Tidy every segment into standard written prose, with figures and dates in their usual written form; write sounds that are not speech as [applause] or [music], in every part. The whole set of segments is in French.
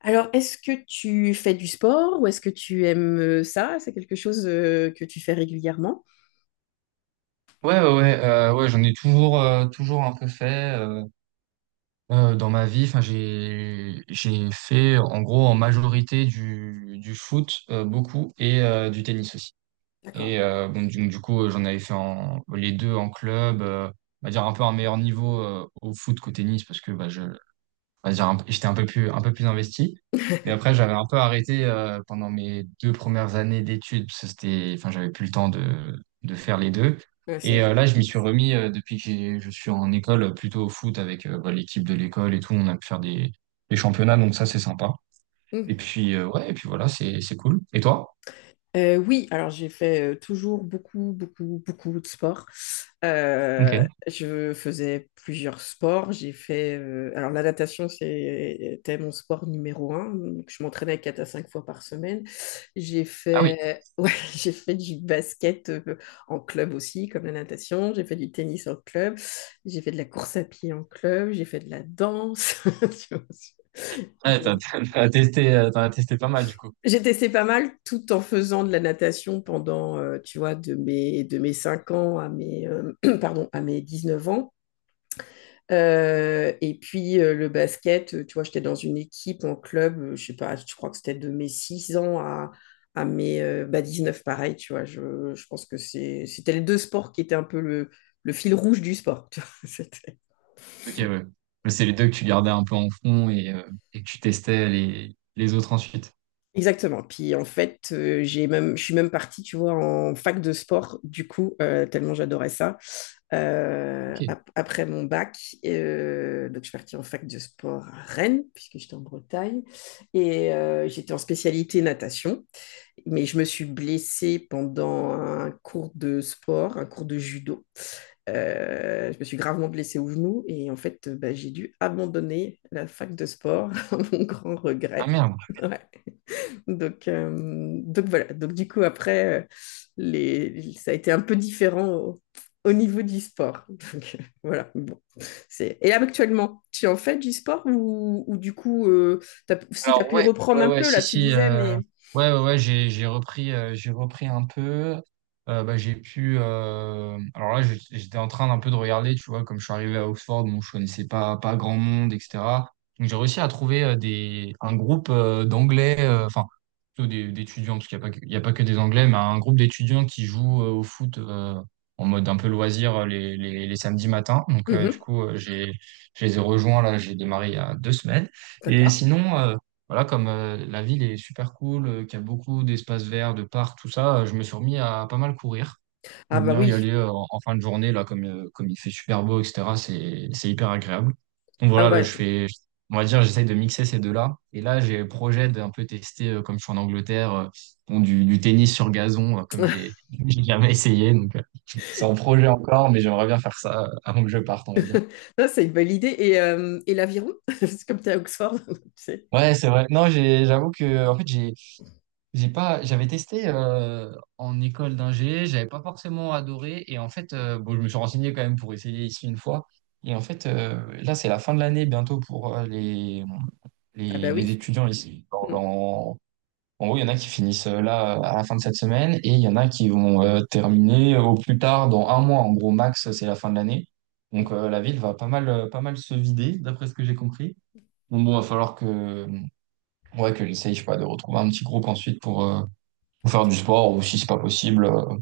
Alors, est-ce que tu fais du sport ou est-ce que tu aimes ça? C'est quelque chose que tu fais régulièrement? Ouais, ouais, ouais, ouais, j'en ai toujours, toujours un peu fait dans ma vie. Enfin, j'ai fait en gros en majorité du foot beaucoup et du tennis aussi. D'accord. Et bon, du coup, j'en avais fait les deux en club. On va dire un peu un meilleur niveau au foot qu'au tennis parce que bah, je, on va dire, j'étais un peu plus investi. Et après, [laughs] j'avais un peu arrêté pendant mes deux premières années d'études, parce que c'était, enfin, j'avais plus le temps de faire les deux. Ouais, Et c'est- là, je m'y suis remis depuis que je suis en école, plutôt au foot avec bah, l'équipe de l'école et tout. On a pu faire des championnats, donc ça, c'est sympa. Et puis, ouais, et puis voilà, c'est cool. Et toi? Oui, alors j'ai fait toujours beaucoup, beaucoup, beaucoup de sport. Ok. Je faisais plusieurs sports. J'ai fait. Alors la natation, c'est- c'était mon sport numéro un. Donc, je m'entraînais quatre à cinq fois par semaine. J'ai Ah oui. fait, [laughs] ouais, j'ai fait du basket en club aussi, comme la natation. J'ai fait du tennis en club. J'ai fait de la course à pied en club. J'ai fait de la danse. [laughs] Tu vois, Ouais, t'as, je- t'as [laughs] t'as testé, t'en as testé pas mal, du coup. j'ai testé pas mal tout en faisant de la natation pendant, tu vois, de mes 5 ans à mes, [clears throat] pardon, à mes 19 ans. Et puis le basket, tu vois, j'étais dans une équipe en club, je sais pas, je crois que c'était de mes 6 ans à mes bah, 19, pareil, tu vois. Je pense que c'était les deux sports qui étaient un peu le fil rouge du sport. Tu vois. [laughs] C'était- Ok, ouais. Mais c'est les deux que tu gardais un peu en fond et, que tu testais les autres ensuite. Exactement. Puis en fait, j'ai même, je suis même partie, tu vois, en fac de sport, du coup, tellement j'adorais ça. Ok. Après mon bac, donc je suis partie en fac de sport à Rennes, puisque j'étais en Bretagne, et j'étais en spécialité natation. Mais je me suis blessée pendant un cours de sport, un cours de judo. Je me suis gravement blessée au genou et en fait, bah, j'ai dû abandonner la fac de sport [laughs] à mon grand Ah regret. merde. Ouais. Donc voilà. Donc du coup, après, les, ça a été un peu différent au, au niveau du sport. [laughs] Donc voilà. Bon, c'est... Et là, actuellement, tu en fais du sport ou du coup, t'as- si tu as Alors pu ouais, reprendre ouais, un ouais, peu, si, là, tu si, disais, mais... ouais, ouais, ouais, j'ai repris un peu. Bah, j'ai pu. Alors là, j'étais en train d'un peu de regarder, tu vois, comme je suis arrivé à Oxford, bon, je connaissais pas, pas grand monde, etc. Donc j'ai réussi à trouver un groupe d'anglais, enfin, plutôt d'étudiants, parce qu'il y a pas que des anglais, mais un groupe d'étudiants qui jouent au foot en mode un peu loisir les samedis matins. Donc du Mhm, coup, je les ai rejoints là, j'ai démarré il y a deux semaines. Et d'accord. sinon, voilà, comme la ville est super cool, qu'il y a beaucoup d'espaces verts, de parcs, tout ça, je me suis remis à pas mal courir. Ah J'aime bah bien y oui. aller en fin de journée, là, comme il fait super beau, etc. C'est hyper agréable. Donc Ah voilà, là, bah, je fais, on va dire, j'essaye de mixer ces deux-là. Et là, j'ai le projet d'un peu tester, comme je suis en Angleterre, bon, du tennis sur gazon, comme [laughs] j'ai [laughs] j'ai jamais essayé. Donc, c'est en projet encore, mais j'aimerais bien faire ça avant que je parte, on va dire. ça, c'est une belle idée. Et l'aviron, [laughs] c'est comme tu es à Oxford. [laughs] c'est- Ouais, c'est vrai. Non, j'avoue que, en fait, j'ai pas, j'avais testé en école d'ingé, j'avais pas forcément adoré. Et en fait, bon, je me suis renseigné quand même pour essayer ici une fois. Et en fait, là, c'est la fin de l'année bientôt pour les, Ah les, bah les oui. étudiants ici. Mm, En gros, il y en a qui finissent là à la fin de cette semaine et il y en a qui vont terminer au plus tard dans un mois. En gros, max, c'est la fin de l'année. Donc, mm. La ville va pas mal se vider, d'après ce que j'ai compris. Donc, bon, il va falloir que, ouais, que j'essaye, je sais pas, de retrouver un petit groupe ensuite pour. Ou faire du sport, ou si c'est pas possible,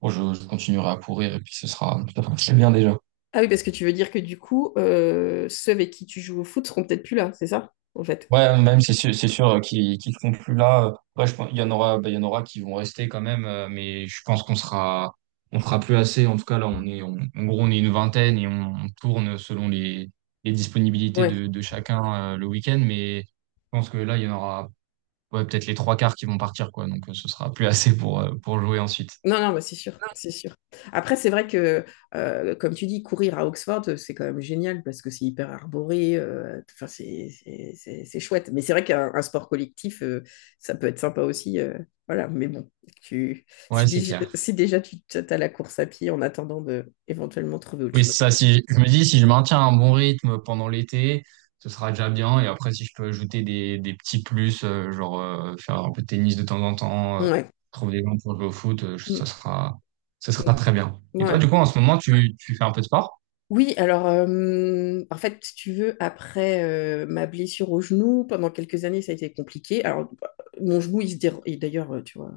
bon, je continuerai à courir et puis ce sera ça fera très bien déjà. Ah oui, parce que tu veux dire que du coup, ceux avec qui tu joues au foot seront peut-être plus là, c'est ça, en fait? Ouais, même c'est sûr qu'ils seront plus là. Ouais, je pense, il y en aura, bah, il y en aura qui vont rester quand même, mais je pense qu'on sera plus assez. En tout cas, là, en gros, on est une vingtaine et on tourne selon les disponibilités de chacun le week-end. Mais je pense que là, il y en aura, ouais, peut-être les trois quarts qui vont partir, quoi. Donc, ce sera plus assez pour jouer ensuite. Non, non, mais c'est sûr, c'est sûr. Après, c'est vrai que, comme tu dis, courir à Oxford, c'est quand même génial parce que c'est hyper arboré, enfin, c'est chouette. Mais c'est vrai qu'un un sport collectif, ça peut être sympa aussi. Voilà, mais bon, tu, Ouais, c'est clair. si déjà tu as la course à pied en attendant de éventuellement trouver autre Oui, c'est chose. ça. Si me dis, si je maintiens un bon rythme pendant l'été, ce sera déjà bien. Et après, si je peux ajouter des petits plus, genre faire un peu de tennis de temps en temps, Ouais. trouver des gens pour jouer au foot, ça Mm, sera, ça sera très bien. mm, Et toi, ouais. du coup, en ce moment, tu fais un peu de sport? Oui, alors, en fait, si tu veux, après ma blessure au genou, pendant quelques années, ça a été compliqué. Alors, bah, mon genou, il se dérobe, et d'ailleurs, tu vois,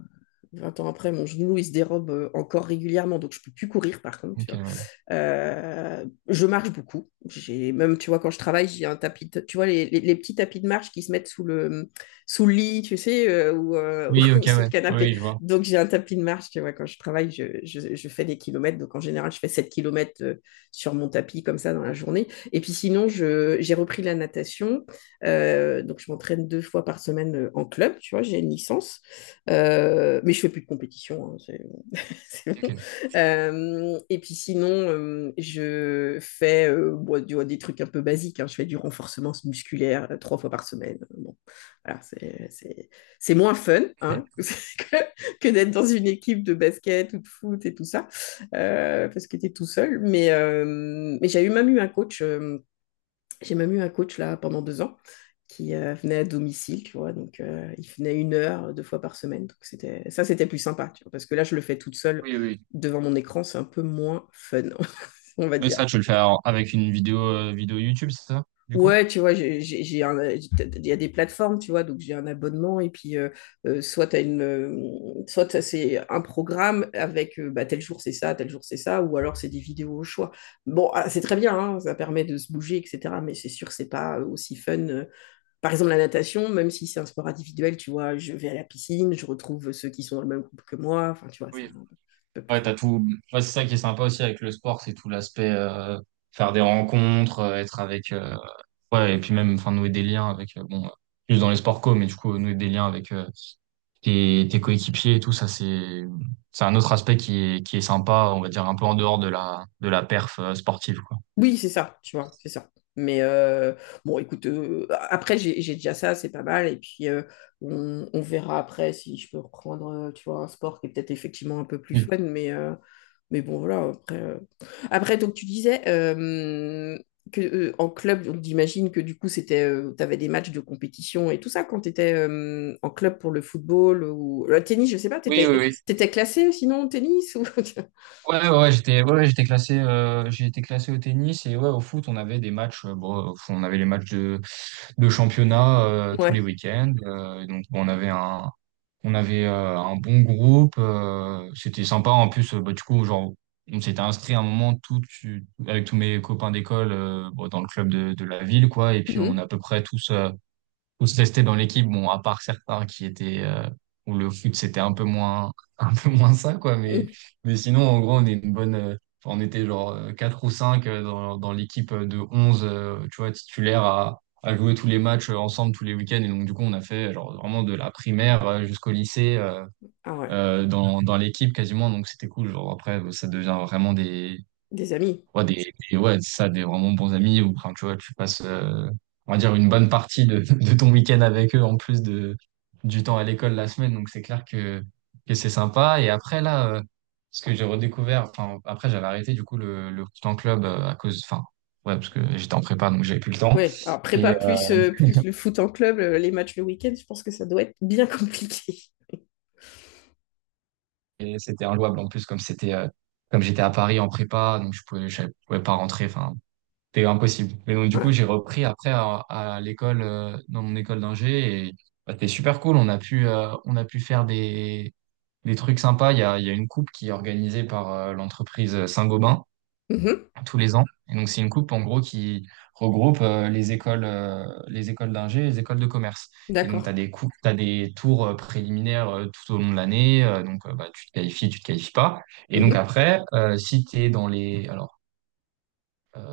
vingt ans après, mon genou, il se dérobe encore régulièrement, donc je ne peux plus courir, par contre, Ok, tu vois. ouais. Je marche beaucoup. J'ai même, tu vois, quand je travaille, j'ai un tapis, de- tu vois, les petits tapis de marche qui se mettent sous le lit, tu sais, ou, Oui, [laughs] ok, ou sous le ouais. canapé. Oui, je vois. Donc, j'ai un tapis de marche, tu vois, quand je travaille, je fais des kilomètres. Donc, en général, je fais 7 kilomètres sur mon tapis, comme ça, dans la journée. Et puis, sinon, je- j'ai repris la natation. Donc, je m'entraîne deux fois par semaine en club, tu vois, j'ai une licence. Mais je fais plus de compétition, hein, c'est [laughs] c'est bon. Ok, Et puis sinon, je fais bon, tu vois, des trucs un peu basiques, hein. Je fais du renforcement musculaire trois fois par semaine, hein. Bon, voilà, c'est moins fun hein, ok. [laughs] Que d'être dans une équipe de basket ou de foot et tout ça, parce que tu es tout seul. Mais j'ai eu même eu un coach. J'ai même eu un coach là pendant deux ans qui venait à domicile, tu vois. Donc, il venait une heure, deux fois par semaine. Donc, c'était plus sympa, tu vois, parce que là, je le fais toute seule Oui, oui. devant mon écran, c'est un peu moins fun, [laughs] on va Oui, dire. ça, tu veux le faire avec une vidéo YouTube, c'est ça, du coup? Ouais, tu vois, j'ai un- il y a des plateformes, tu vois, donc j'ai un abonnement et puis soit t'as une, soit t'as- c'est un programme avec bah, tel jour c'est ça, tel jour c'est ça, ou alors c'est des vidéos au choix. Bon, ah, c'est très bien, hein, ça permet de se bouger, etc. Mais c'est sûr, c'est pas aussi fun par exemple, la natation, même si c'est un sport individuel, tu vois, je vais à la piscine, je retrouve ceux qui sont dans le même groupe que moi. Enfin, tu vois, c'est Oui, un peu ouais, t'as plus tout. Ouais, c'est ça qui est sympa aussi avec le sport, c'est tout l'aspect faire des rencontres, être avec ouais, et puis même, enfin, nouer des liens avec, bon, plus dans les sports co, mais du coup, nouer des liens avec tes coéquipiers et tout, ça, c'est un autre aspect qui est sympa, on va dire, un peu en dehors de la perf sportive, quoi. oui, c'est ça, tu vois, c'est ça. Mais bon, écoute, après, j'ai déjà ça, c'est pas mal. Et puis, on verra après si je peux reprendre, tu vois, un sport qui est peut-être effectivement un peu plus Oui. fun. Mais bon, voilà, après. Après, donc, tu disais que, en club, donc, j'imagine que du coup, c'était, tu avais des matchs de compétition et tout ça quand tu étais en club pour le football ou le tennis, je sais pas, tu Oui, oui, oui. étais, classé sinon au tennis ou... [laughs] Ouais, ouais, ouais, j'étais classé, j'ai été classé au tennis et ouais, au foot, on avait des matchs, bon, au foot, on avait les matchs de championnat tous les Ouais. week-ends. Et donc, bon, on avait un bon groupe. C'était sympa. En plus, bah, du coup, genre, on s'était inscrit à un moment tout, avec tous mes copains d'école bon, dans le club de la ville, quoi. Et puis, on est Mhm. à peu près tous restés dans l'équipe, bon, à part certains qui étaient où le foot c'était un peu moins [laughs] un peu moins ça quoi, mais Mhm. Sinon en gros on est une bonne enfin, on était genre quatre ou cinq dans l'équipe de 11 tu vois titulaire à jouer tous les matchs ensemble tous les week-ends, et donc du coup on a fait genre vraiment de la primaire jusqu'au lycée, Ah ouais, dans l'équipe quasiment, donc c'était cool, genre après ça devient vraiment des des amis. Ouais, ouais, c'est ça, des vraiment bons amis, ou enfin, tu vois, tu passes, on va dire, une bonne partie [laughs] de ton week-end avec eux, en plus du temps à l'école la semaine, donc c'est clair que c'est sympa. Et après, là, ce que j'ai redécouvert, enfin, après, j'avais arrêté, du coup, le temps club à cause, enfin, ouais, parce que j'étais en prépa, donc j'avais plus le temps. Oui, alors prépa Et, plus, euh, plus le foot en club, les matchs le week-end, je pense que ça doit être bien [laughs] compliqué. et c'était inlouable, en plus, comme j'étais à Paris en prépa, donc je pouvais pas rentrer, enfin, c'était impossible. Mais donc, du Ouais. coup, j'ai repris après à l'école, dans mon école d'ingé, et bah, c'était super cool. On a pu faire des trucs sympas. Il y a une coupe qui est organisée par l'entreprise Saint-Gobain Mhm, tous les ans. Et donc, c'est une coupe, en gros, qui regroupe les écoles d'ingé et les écoles de commerce. Et donc, tu d'accord. as des coupes, t'as des tours préliminaires tout au long de l'année. Donc, bah, tu te qualifies pas. Et donc, Mhm. après, si tu es dans les... alors,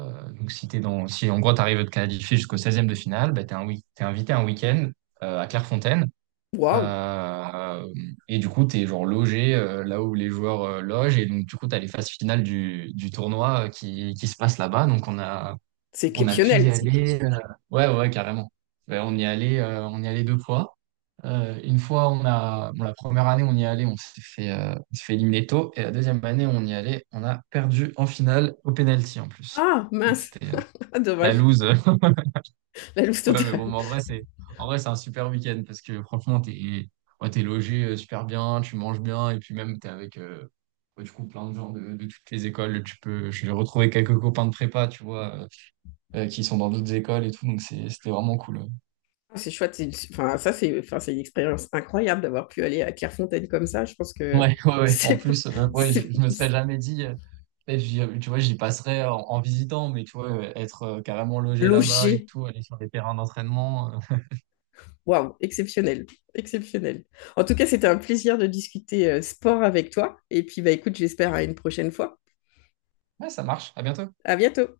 donc, si t'es dans, si en gros, tu arrives à te qualifier jusqu'au seizième de finale, bah, t'es invité un week-end à Clairefontaine. Waouh, Euh, et du coup, t'es genre logé là où les joueurs logent. Et donc, du coup, t'as les phases finales du tournoi qui se passent là-bas. Donc, on a, c'est on a pu y exceptionnel. aller. Ouais, ouais, carrément. Ouais, on y allait deux fois. Une fois, on a, bon, la première année, on y allait, on s'est fait éliminer tôt. Et la deuxième année, on y allait, on a perdu en finale au penalty en plus. Ah, Donc, mince. c'était [laughs] Ah, la dommage. loose. [laughs] La loose Ouais, mais totale. bon, mais en vrai, c'est un super week-end parce que franchement, t'es ouais, t'es logé super bien, tu manges bien, et puis même, t'es avec ouais, du coup plein de gens de toutes les écoles. Tu peux, j'ai retrouvé quelques copains de prépa, tu vois, qui sont dans d'autres écoles et tout, donc c'est, c'était vraiment cool. Ah, c'est chouette. C'est une- Enfin, ça, c'est enfin, c'est une expérience incroyable d'avoir pu aller à Clairefontaine comme ça. Je pense que Ouais, [laughs] ouais, [laughs] ouais. En c'est p- plus, ouais, je, c'est- je me serais c'est- jamais dit, tu vois, j'y passerais en visitant, mais tu vois, être carrément logé là-bas et logé. tout, aller sur des terrains d'entraînement. Waouh, exceptionnel. Exceptionnel. En tout cas, c'était un plaisir de discuter sport avec toi. Et puis, bah, écoute, j'espère à une prochaine fois. [laughs] Ouais, ça marche. À bientôt. À bientôt.